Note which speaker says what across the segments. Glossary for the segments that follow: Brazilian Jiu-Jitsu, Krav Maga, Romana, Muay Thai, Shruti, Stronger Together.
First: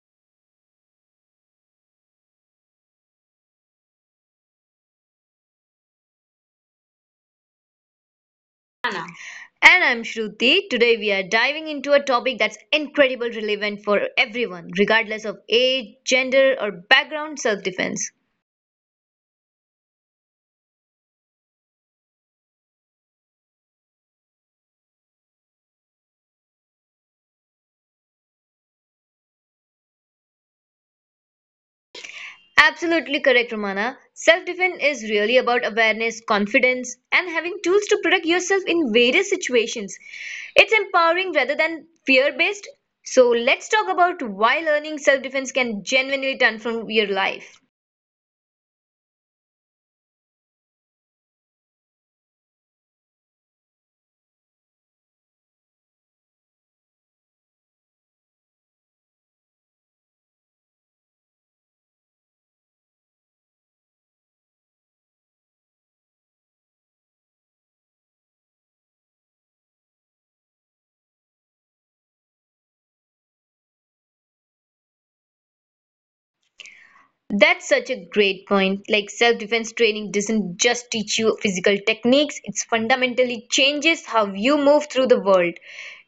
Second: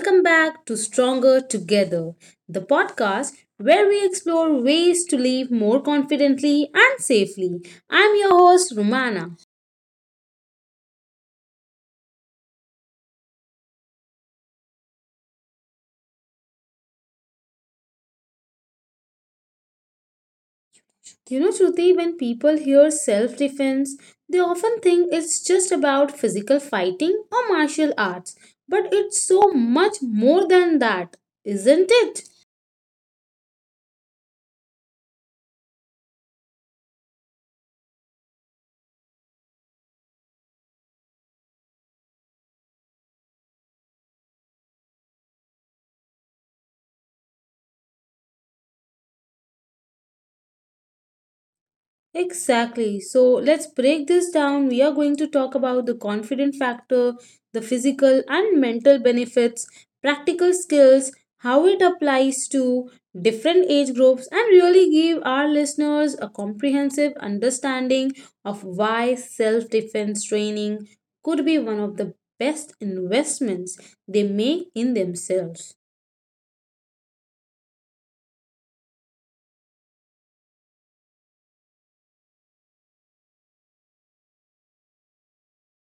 Speaker 1: Welcome back to Stronger Together, the podcast where we explore ways to live more confidently and safely. I'm your host,
Speaker 2: Anna.
Speaker 1: Romana.
Speaker 2: And I'm Shruti. Today we are diving into a topic that's incredibly relevant for everyone, regardless of age, gender, or background self defense.
Speaker 1: You know, Shruti, when people hear self defense, they often think it's just about physical fighting or martial arts, but it's so much more than that, isn't it?
Speaker 2: Absolutely correct, Romana. Self defense is really about awareness, confidence, and having tools to protect yourself in various situations. It's empowering rather than fear based. So, let's talk about why learning self defense can genuinely transform your life.
Speaker 1: Exactly. So let's break this down. We are going to talk about the confident factor, the physical and mental benefits, practical skills, how it applies to different age groups, and really give our listeners a comprehensive understanding of why self defense training could be one of the best investments they make in themselves.
Speaker 2: That's such a great point. Like self-defense training doesn't just teach you physical techniques, it fundamentally changes how you move through the world.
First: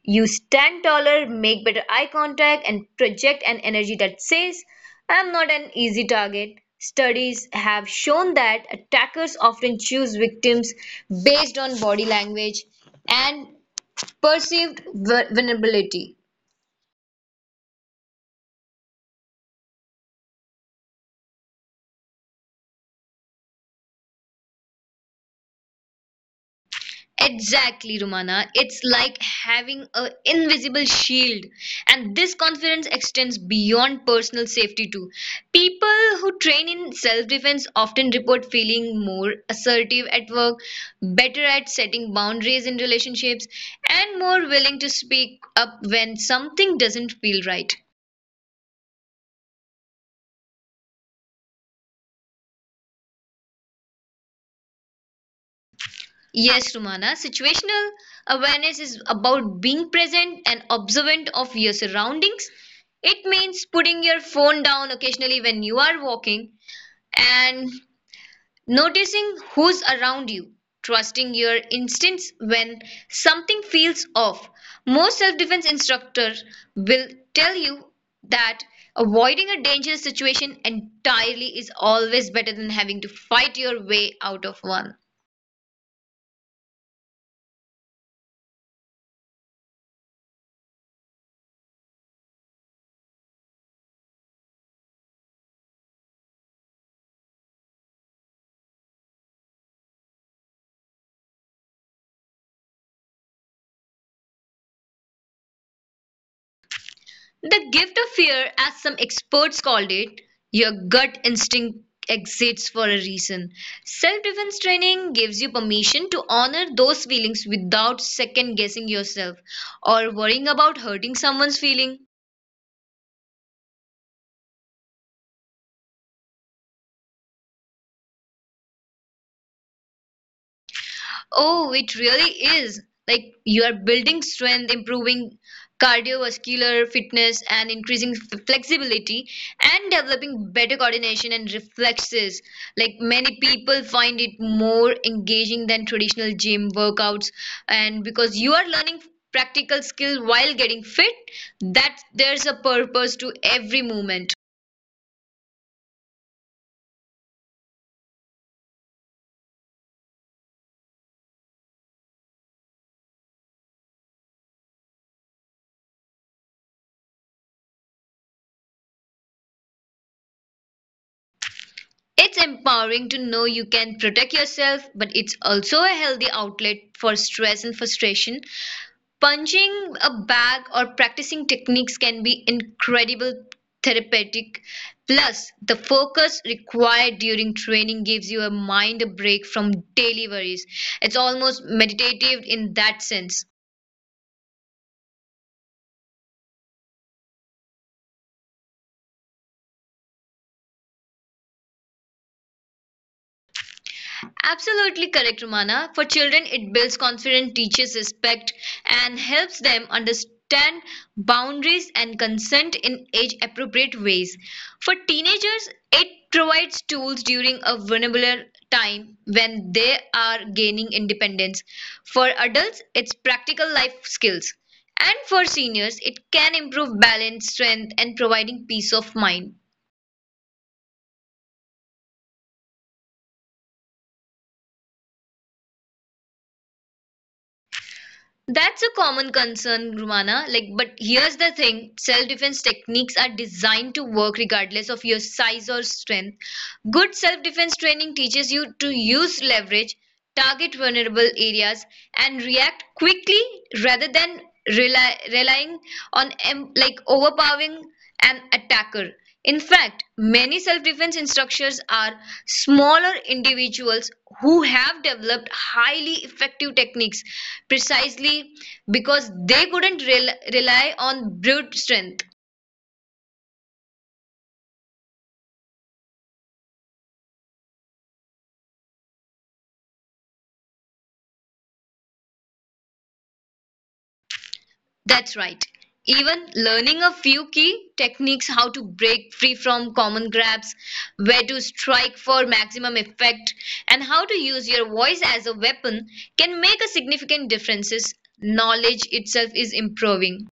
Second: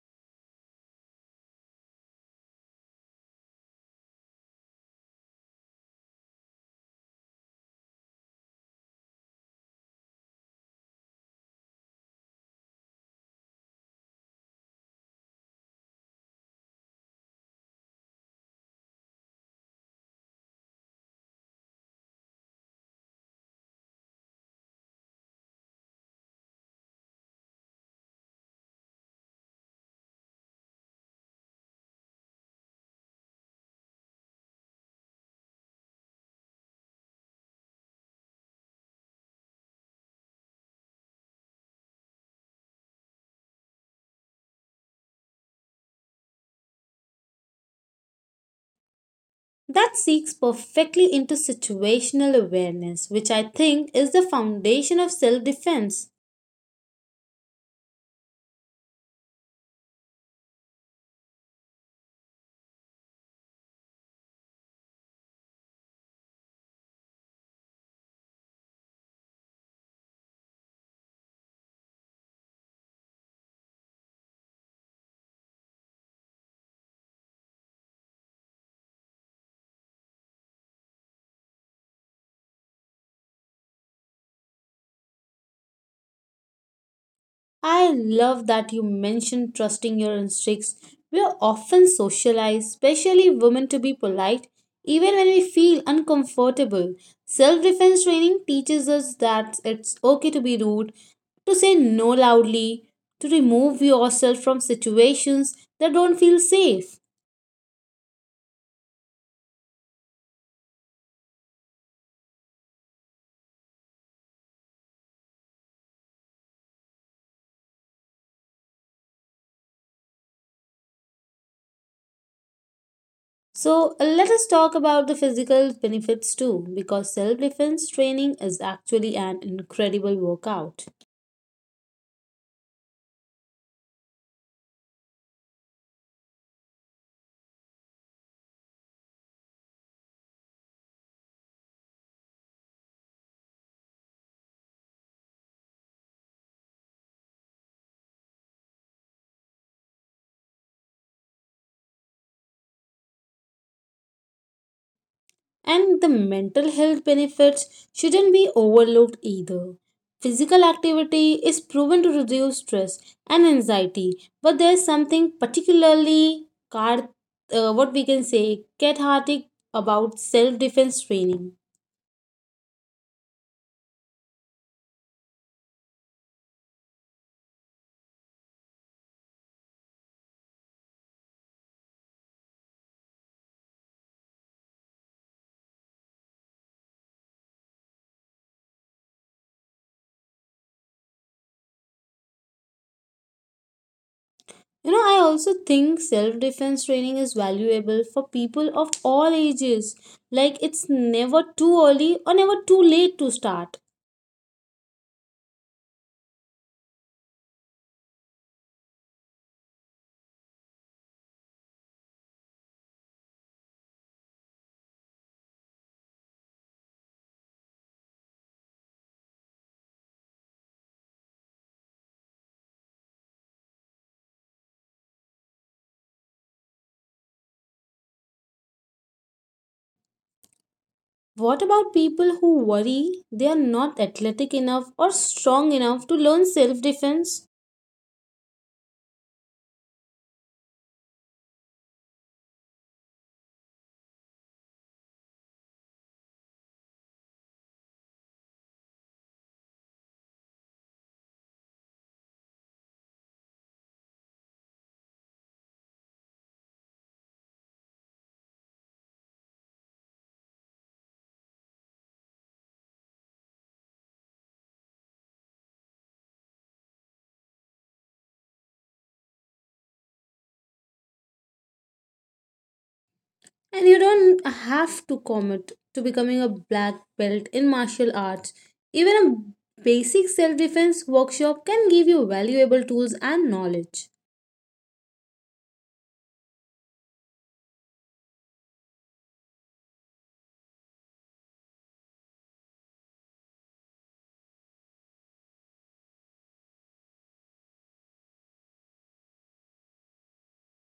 Speaker 2: You stand taller, make better eye contact, and project an energy that says, I'm not an easy target. Studies have shown that attackers often choose victims based on body language and perceived vulnerability. Exactly, Romana. It's like having an invisible shield. And this confidence extends beyond personal safety, too. People who train in self defense often report feeling more assertive at work, better at setting boundaries in relationships, and more willing to speak up when something doesn't feel right.
Speaker 1: That seeks perfectly into situational awareness, which I think is the foundation of self defense.
Speaker 2: Yes, Rumana. Situational awareness is about being present and observant of your surroundings. It means putting your phone down occasionally when you are walking and noticing who's around you, trusting your instincts when something feels off. Most self defense instructors will tell you that avoiding a dangerous situation entirely is always better than having to fight your way out of one.
Speaker 1: I love that you mentioned trusting your instincts. We are often socialized, especially women, to be polite, even when we feel uncomfortable. Self defense training teaches us that it's okay to be rude, to say no loudly, to remove yourself from situations that don't feel safe.
Speaker 2: The gift of fear, as some experts called it, your gut instinct exists for a reason. Self defense training gives you permission to honor those feelings without second guessing yourself or worrying about hurting someone's feeling.
Speaker 1: So let us talk about the physical benefits too, because self defense training is actually an incredible workout.
Speaker 2: Oh, it really is. Like you are building strength, improving cardiovascular fitness, and increasing flexibility, and developing better coordination and reflexes. Like many people find it more engaging than traditional gym workouts, and because you are learning practical skill while getting fit, that there's a purpose to every movement.
Speaker 1: And the mental health benefits shouldn't be overlooked either. Physical activity is proven to reduce stress and anxiety, but there's something particularly what we can say cathartic about self defense training.
Speaker 2: It's empowering to know you can protect yourself, but it's also a healthy outlet for stress and frustration. Punching a bag or practicing techniques can be incredible therapeutic. Plus, the focus required during training gives you a mind a break from daily worries. It's almost meditative in that sense.
Speaker 1: You know, I also think self defense training is valuable for people of all ages. Like, it's never too early or never too late to start.
Speaker 2: Absolutely correct, Romana. For children, it builds confidence, teaches respect, and helps them understand boundaries and consent in age appropriate ways. For teenagers, it provides tools during a vulnerable time when they are gaining independence. For adults, it's practical life skills. And for seniors, it can improve balance, strength, and providing peace of mind.
Speaker 1: What about people who worry they are not athletic enough or strong enough to learn self defense?
Speaker 2: That's a common concern, Rumana. Like, but here's the thing: self-defense techniques are designed to work regardless of your size or strength. Good self-defense training teaches you to use leverage, target vulnerable areas, and react quickly rather than relying on like overpowering an attacker. In fact, many self-defense instructors are smaller individuals who have developed highly effective techniques precisely because they couldn't rely on brute strength.
Speaker 1: And you don't have to commit to becoming a black belt in martial arts. Even a basic self defense workshop can give you valuable tools and knowledge.
Speaker 2: That's right. Even learning a few key techniques how to break free from common grabs, where to strike for maximum effect, and how to use your voice as a weapon can make a significant difference. Knowledge itself is improving.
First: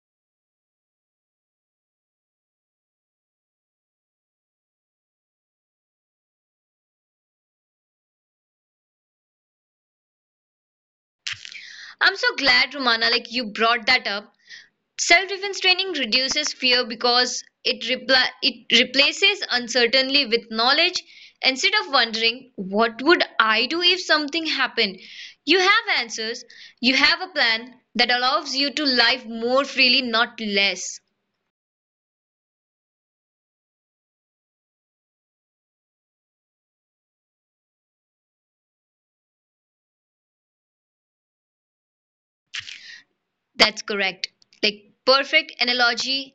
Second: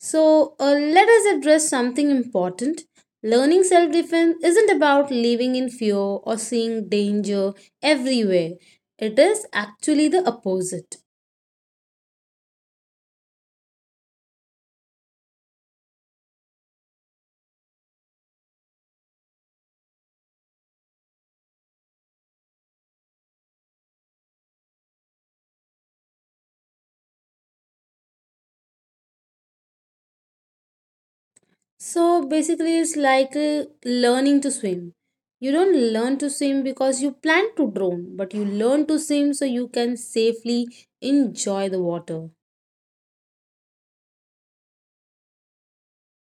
Speaker 1: So, let us address something important. Learning self defense isn't about living in fear or seeing danger everywhere, it is actually the opposite.
Speaker 2: I'm so glad, Romana, like you brought that up. Self-defense training reduces fear because it replaces uncertainty with knowledge. Instead of wondering what would I do if something happened, you have answers. You have a plan that allows you to live more freely, not less.
Speaker 1: So, basically, it's like learning to swim. You don't learn to swim because you plan to drown, but you learn to swim so you can safely enjoy the water.
Speaker 2: That's correct. Like perfect analogy.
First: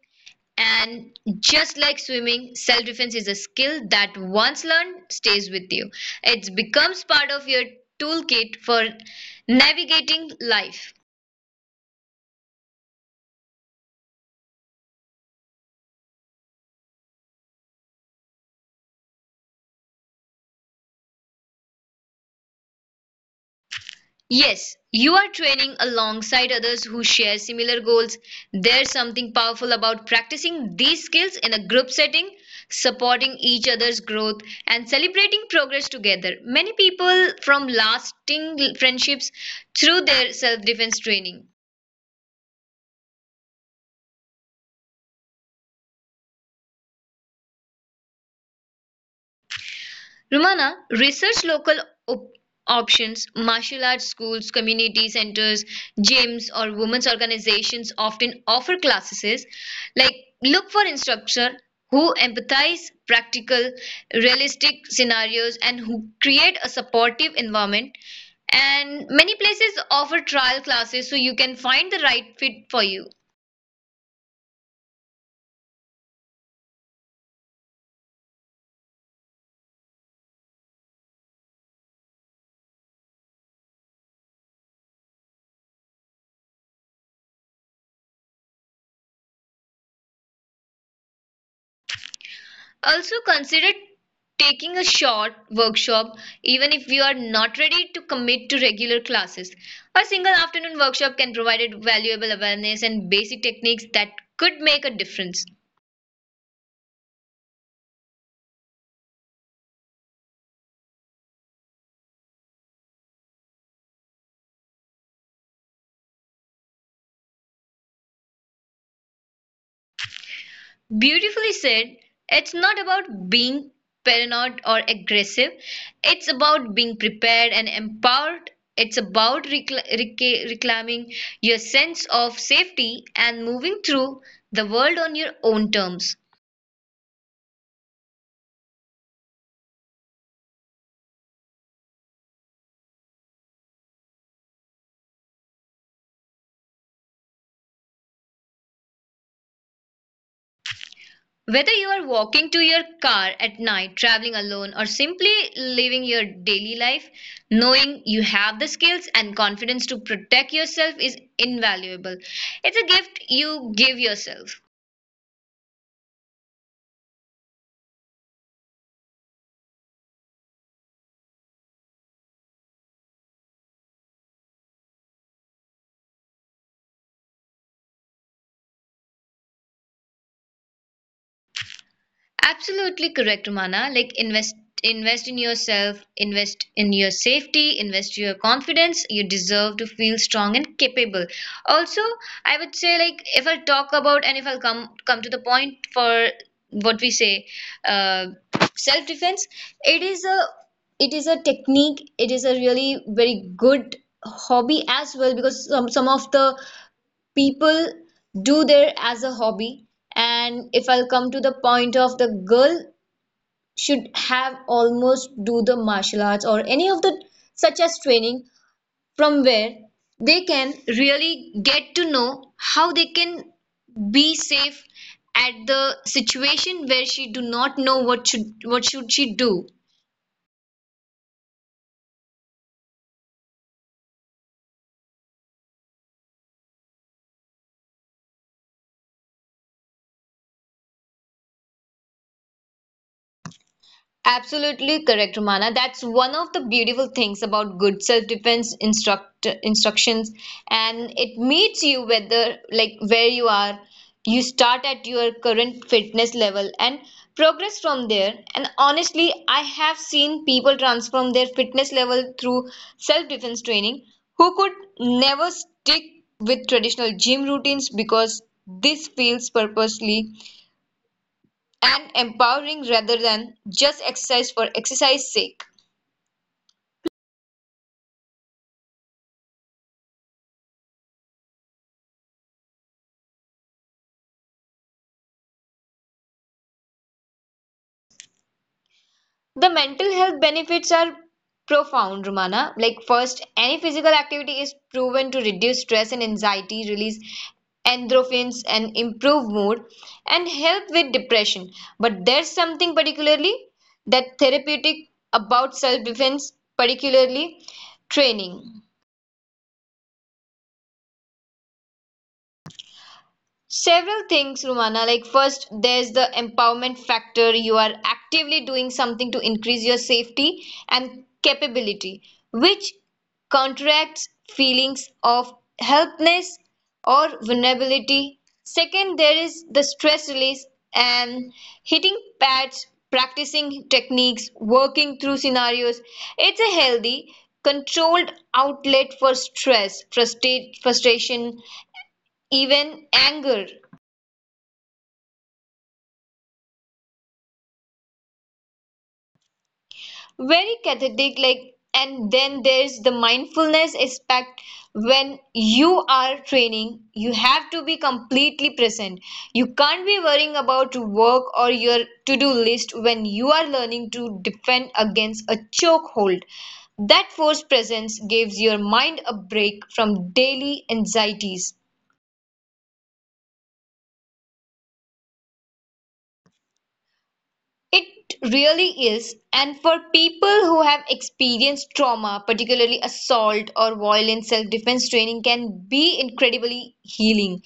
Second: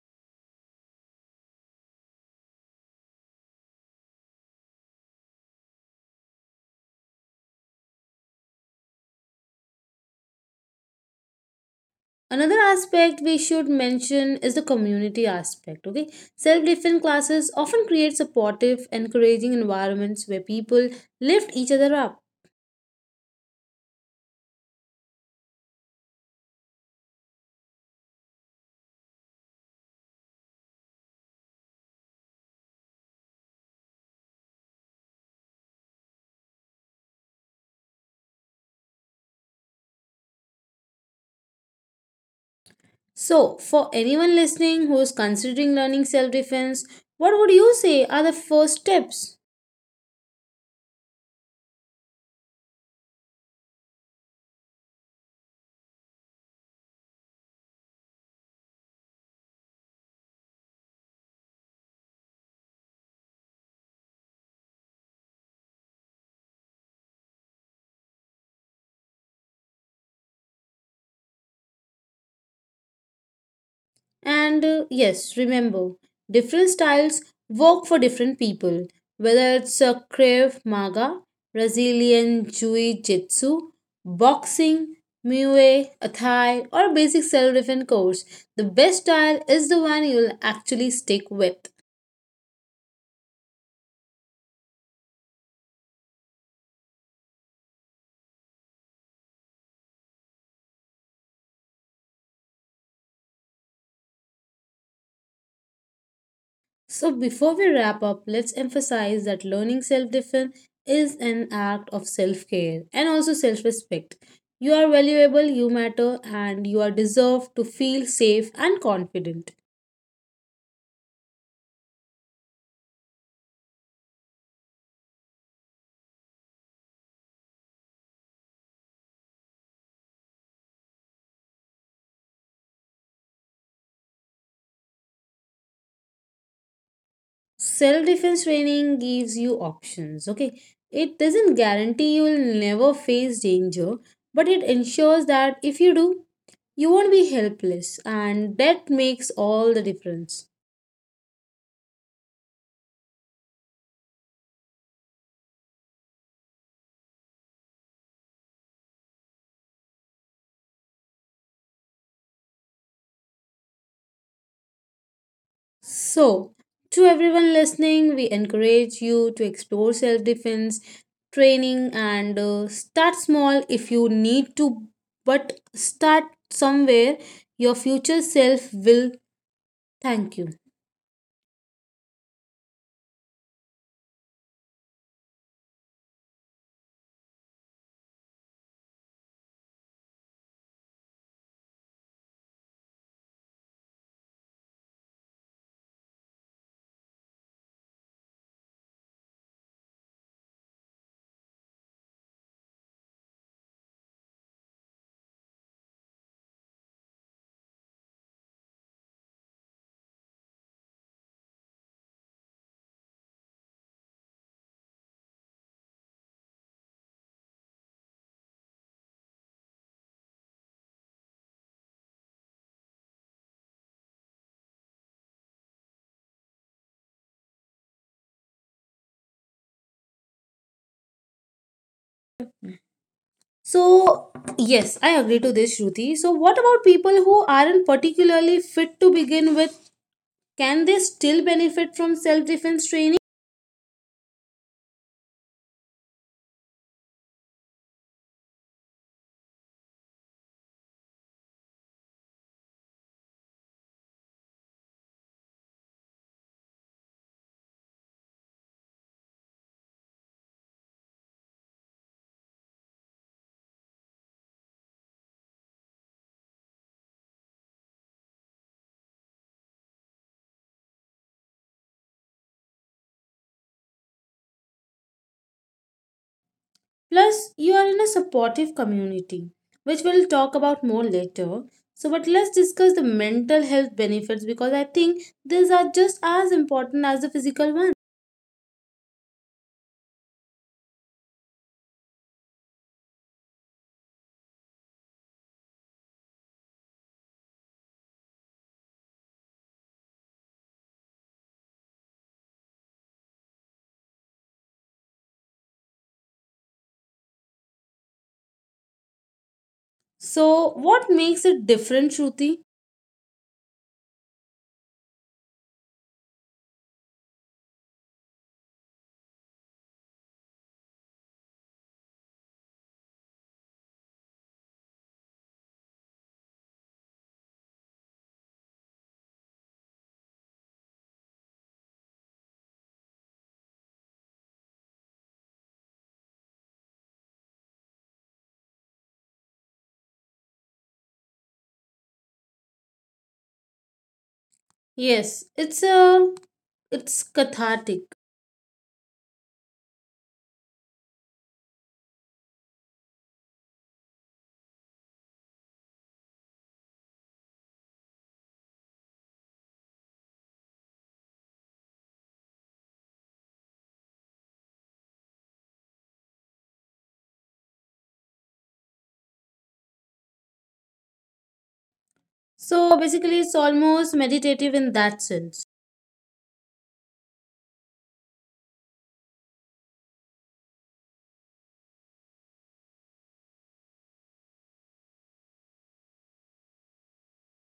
Speaker 2: And just like swimming, self defense is a skill that once learned stays with you. It becomes part of your toolkit for navigating life.
Speaker 1: Another aspect we should mention is the community aspect. Okay, self defense classes often create supportive, encouraging environments where people lift each other up.
Speaker 2: Yes, you are training alongside others who share similar goals. There's something powerful about practicing these skills in a group setting, supporting each other's growth, and celebrating progress together. Many people form lasting friendships through their self defense training.
Speaker 1: So, for anyone listening who is considering learning self defense, what would you say are the first steps?
Speaker 2: Rumana research local op- options, martial arts schools, community centers, gyms, or women's organizations often offer classes like look for instructor who empathize practical realistic scenarios and who create a supportive environment, and many places offer trial classes so you can find the right fit for you.
Speaker 1: And yes, remember, different styles work for different people, whether it's a Krav Maga, Brazilian Jiu-Jitsu, boxing, Muay Thai, or basic self-defense course. The best style is the one you'll actually stick with.
Speaker 2: Also consider taking a short workshop even if you are not ready to commit to regular classes. A single afternoon workshop can provide valuable awareness and basic techniques that could make a difference.
Speaker 1: So, before we wrap up, let's emphasize that learning self defense is an act of self care and also self respect. You are valuable, you matter, and you are deserved to feel safe and confident.
Speaker 2: Beautifully said, it's not about being paranoid or aggressive. It's about being prepared and empowered. It's about reclaiming your sense of safety and moving through the world on your own terms.
Speaker 1: Self defense training gives you options, okay? It doesn't guarantee you will never face danger, but it ensures that if you do, you won't be helpless, and that makes all the difference.
Speaker 2: Whether you are walking to your car at night, traveling alone, or simply living your daily life, knowing you have the skills and confidence to protect yourself is invaluable. It's a gift you give yourself.
Speaker 1: So, to everyone listening, we encourage you to explore self defense training and start small if you need to, but start somewhere. Your future self will thank you.
Speaker 2: Absolutely correct, Romana. Like invest in yourself, invest in your safety, invest your confidence. You deserve to feel strong and capable. Also, I would say like if I talk about and if I'll come to the point for what we say, uh, self defense. It is a technique. It is a really very good hobby as well because some of the people do there as a hobby, and if I'll come to the point of the girl should have almost do the martial arts or any of the such as training from where they can really get to know how they can be safe at the situation where she do not know what should she do.
Speaker 1: So, yes, I agree to this, Shruti. So, what about people who aren't particularly fit to begin with? Can they still benefit from self defense training?
Speaker 2: Absolutely correct, Romana. That's one of the beautiful things about good self-defense instructions, and it meets you whether like where you are. You start at your current fitness level and progress from there. And honestly, I have seen people transform their fitness level through self-defense training who could never stick with traditional gym routines because this feels purposely and empowering rather than just exercise for exercise sake.
Speaker 1: Plus, you are in a supportive community, which we'll talk about more later. So, but let's discuss the mental health benefits because I think these are just as important as the physical ones.
Speaker 2: The mental health benefits are profound, Romana. Like first, any physical activity is proven to reduce stress and anxiety, release endorphins and improve mood and help with depression. But there's something particularly that therapeutic about self-defense, particularly training.
Speaker 1: So, what makes it different, Shruti?
Speaker 2: Several things, Rumana. Like, first, there's the empowerment factor. You are actively doing something to increase your safety and capability, which contracts feelings of helplessness or vulnerability. Second, there is the stress release and hitting pads, practicing techniques, working through scenarios. It's a healthy, controlled outlet for stress, frustration, even anger.
Speaker 1: Yes, it's a it's cathartic.
Speaker 2: Very cathartic, like, and then there's the mindfulness aspect. When you are training, you have to be completely present. You can't be worrying about work or your to-do list when you are learning to defend against a chokehold. That forced presence gives your mind a break from daily anxieties.
Speaker 1: So basically, it's almost meditative in that sense.
Speaker 2: It really is, and for people who have experienced trauma, particularly assault or violence, self defense training can be incredibly healing.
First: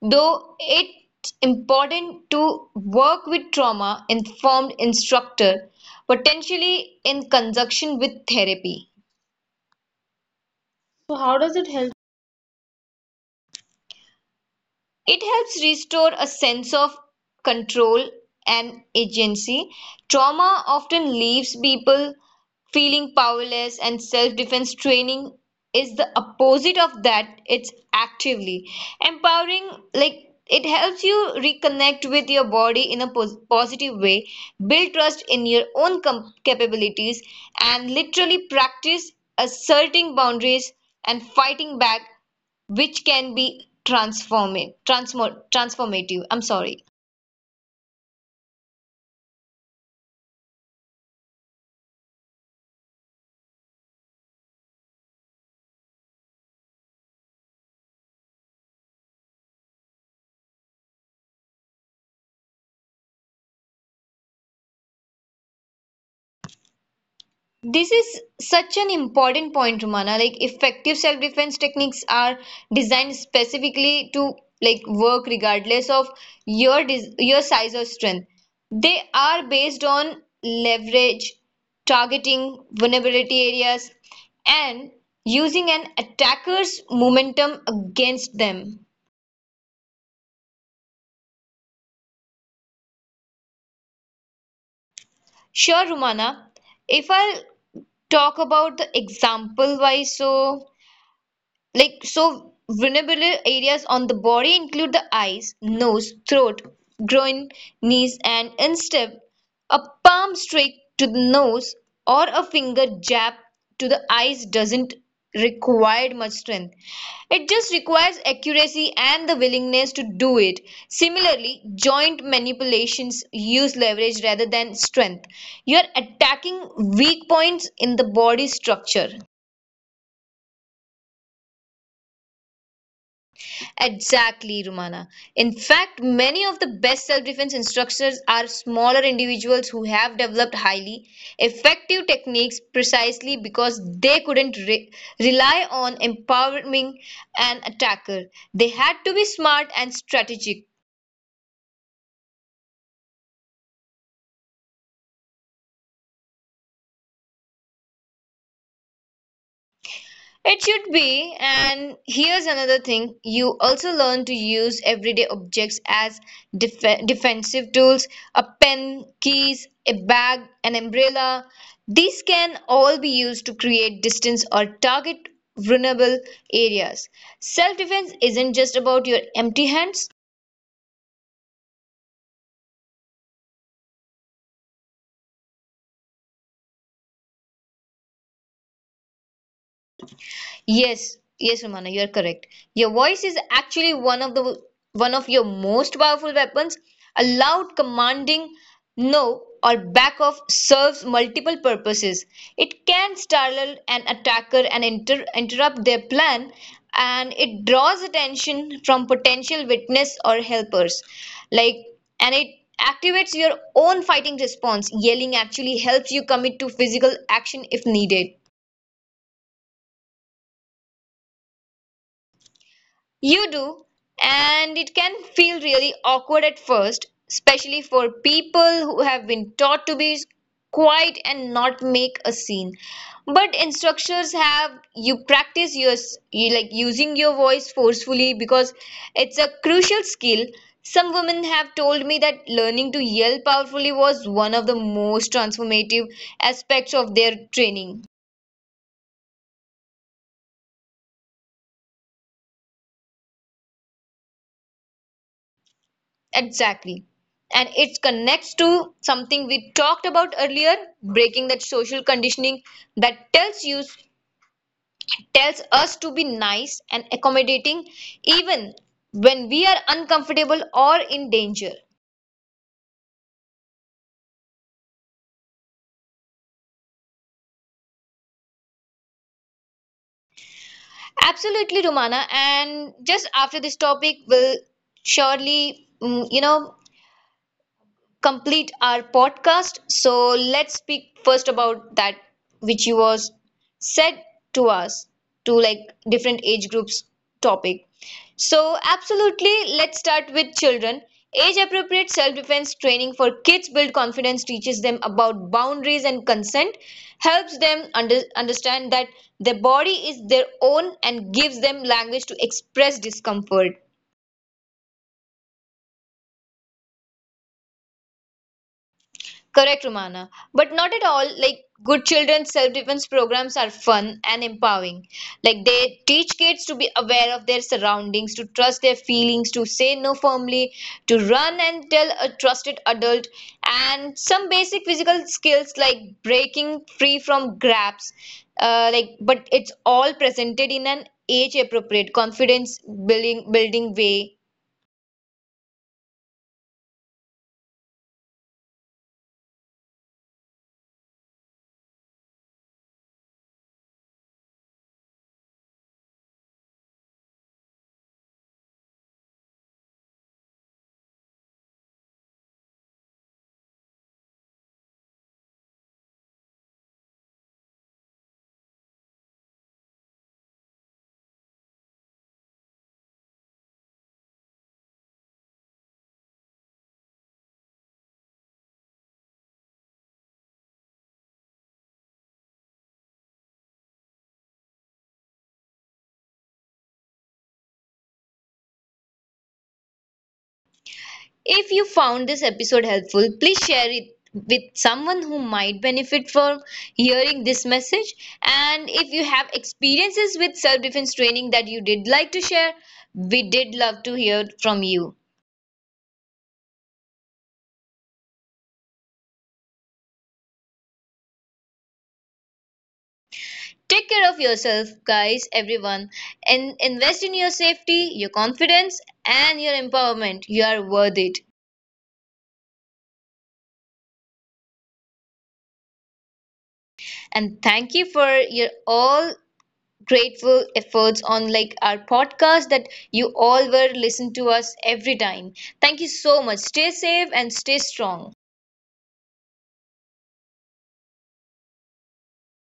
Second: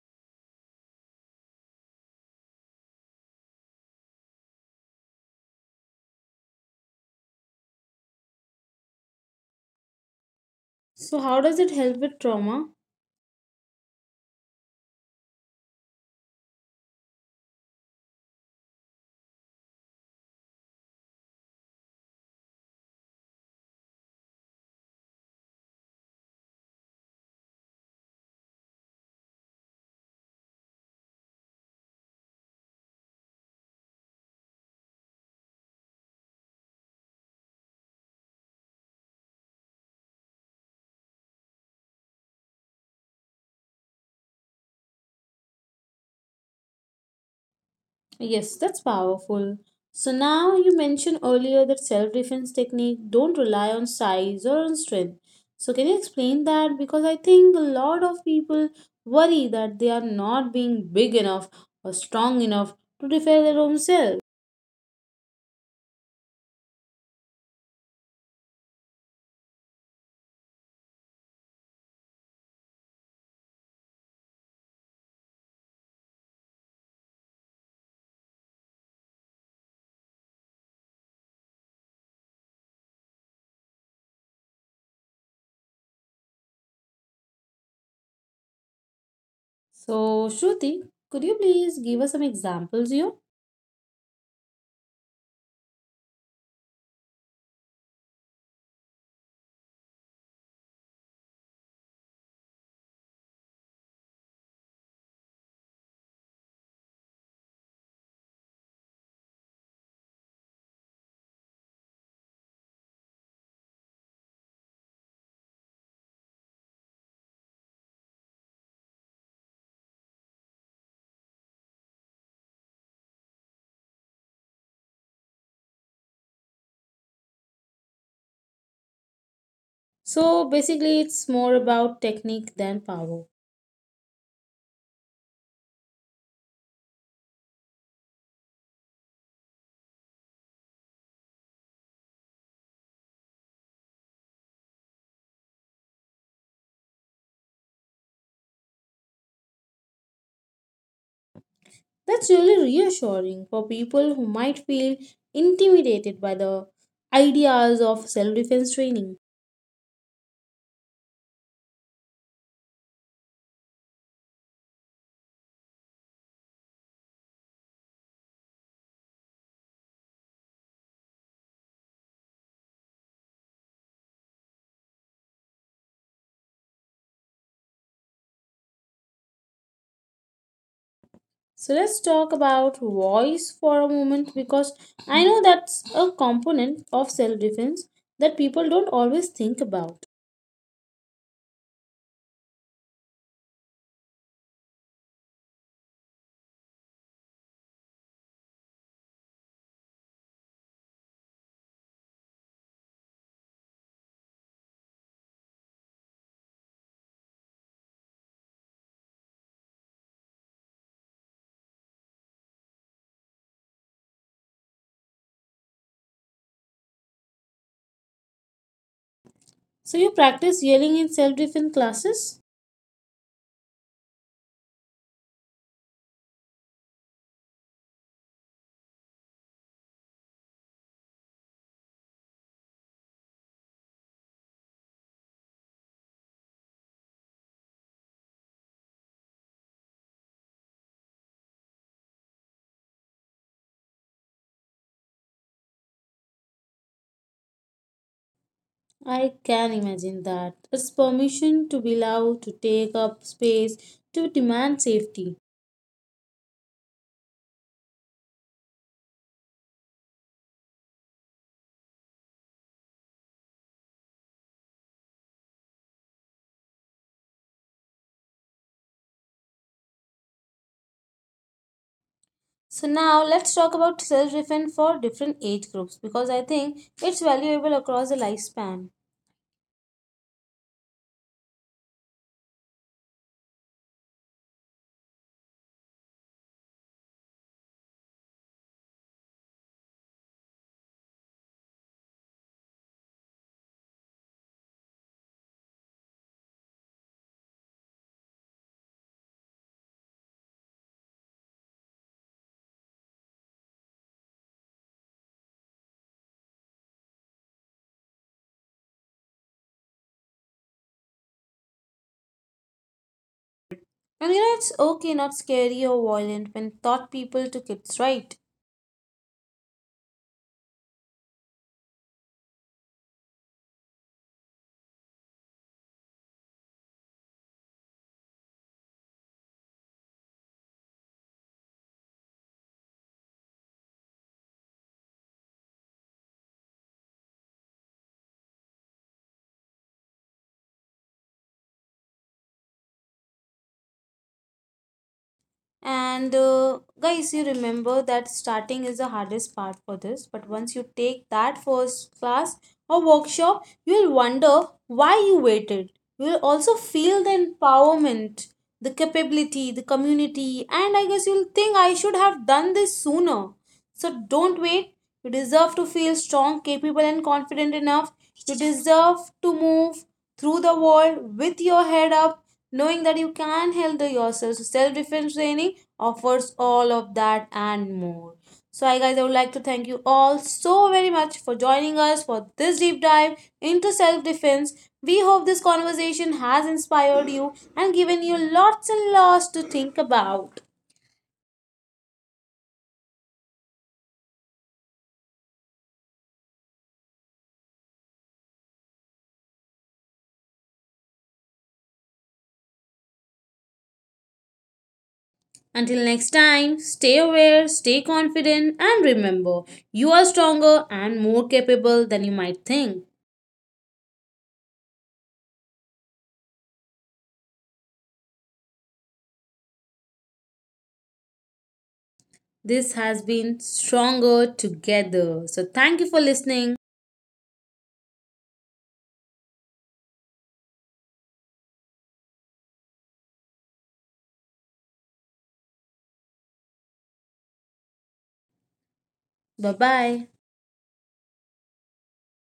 Speaker 2: Though it's important to work with trauma informed instructor, potentially in conjunction with therapy. So,
Speaker 1: So,
Speaker 2: how
Speaker 1: how
Speaker 2: does
Speaker 1: does
Speaker 2: it
Speaker 1: it
Speaker 2: help?
Speaker 1: help with trauma?
Speaker 2: It helps restore a sense of control and agency. Trauma often leaves people feeling powerless, and self defense training is the opposite of that. It's actively empowering, like it helps you reconnect with your body in a positive way, build trust in your own capabilities, and literally practice asserting boundaries and fighting back, which can be transformative. I'm sorry.
Speaker 1: Yes, that's powerful. So now you mentioned earlier that self defense technique don't rely on size or on strength. So can you explain that because I think a lot of people worry that they are not being big enough or strong enough to defend their own self.
Speaker 2: This is such an important point, Romana. Like effective self defense techniques are designed specifically to like work regardless of your your size or strength. They are based on leverage, targeting vulnerability areas, and using an attacker's momentum against them.
Speaker 1: So Shruti, could you please give us some examples here?
Speaker 2: Sure, Rumana. If I'll talk about the example wise, so, vulnerable areas on the body include the eyes, nose, throat, groin, knees, and instep. A palm strike to the nose or a finger jab to the eyes doesn't require much strength. It just requires accuracy and the willingness to do it. Similarly, joint manipulations use leverage rather than strength. You are attacking weak points in the body structure.
Speaker 1: So basically it's more about technique than power.
Speaker 2: Exactly, Rumana. In fact, many of the best self defense instructors are smaller individuals who have developed highly effective techniques precisely because they couldn't rely on empowering an attacker. They had to be smart and strategic.
Speaker 1: That's really reassuring for people who might feel intimidated by the ideas of self defense training.
Speaker 2: It should be, and here's another thing: you also learn to use everyday objects as defensive tools, a pen, keys, a bag, an umbrella. These can all be used to create distance or target vulnerable areas. Self defense isn't just about your empty hands.
Speaker 1: So let's talk about voice for a moment because I know that's a component of self defense that people don't always think about.
Speaker 2: Yes, yes, Romana, you're correct. Your voice is actually one of your most powerful weapons. A loud commanding no or back off serves multiple purposes. It can startle an attacker and interrupt their plan, and it draws attention from potential witness or helpers. Like and it activates your own fighting response. Yelling actually helps you commit to physical action if needed.
Speaker 1: So you practice yelling in self defense classes?
Speaker 2: You do, and it can feel really awkward at first, especially for people who have been taught to be quiet and not make a scene. But instructors have you practice your you like using your voice forcefully because it's a crucial skill. Some women have told me that learning to yell powerfully was one of the most transformative aspects of their training.
Speaker 1: I can imagine that. It's permission to be loud, to take up space, to demand safety.
Speaker 2: Exactly. And it connects to something we talked about earlier, breaking that social conditioning that tells us to be nice and accommodating even when we are uncomfortable or in danger.
Speaker 1: So now let's talk about self-defense for different age groups because I think it's valuable across the lifespan.
Speaker 2: Absolutely, Romana. And just after this topic, we'll surely, you know, complete our podcast. So let's speak first about that which you was said to us to like different age groups topic. So absolutely, let's start with children. Age appropriate self defense training for kids build confidence, teaches them about boundaries and consent, helps them understand that their body is their own and gives them language to express discomfort.
Speaker 1: And you know it's okay, not scary or violent when taught people to kids, right?
Speaker 2: Correct, Romana. But not at all. Like good children's self-defense programs are fun and empowering. Like they teach kids to be aware of their surroundings, to trust their feelings, to say no firmly, to run and tell a trusted adult, and some basic physical skills like breaking free from grabs. But it's all presented in an age-appropriate, confidence-building building building way.
Speaker 1: And guys, you remember that starting is the hardest part for this, but once you take that first class or workshop, you'll wonder why you waited. You'll also feel the empowerment, the capability, the community, and I guess you'll think I should have done this sooner. So don't wait. You deserve to feel strong, capable, and confident enough. You deserve to move through the world with your head up knowing that you can handle yourself. So self-defense training offers all of that and more. So, I guys, I would like to thank you all so very much for joining us for this deep dive into self defense. We hope this conversation has inspired you and given you lots and lots to think about.
Speaker 2: If you found this episode helpful, please share it with someone who might benefit from hearing this message. And if you have experiences with self defense training that you did like to share, we did love to hear from you.
Speaker 1: Until next time, stay aware, stay confident, and remember you are stronger and more capable than you might think.
Speaker 2: Take care of yourself, guys, everyone, and invest in your safety, your confidence, and your empowerment. You are worth it.
Speaker 1: This has been Stronger Together. So, thank you for listening.
Speaker 2: And thank you for your all grateful efforts on like our podcast that you all were listen to us every time. Thank you so much. Stay safe and stay strong.
Speaker 1: Bye bye.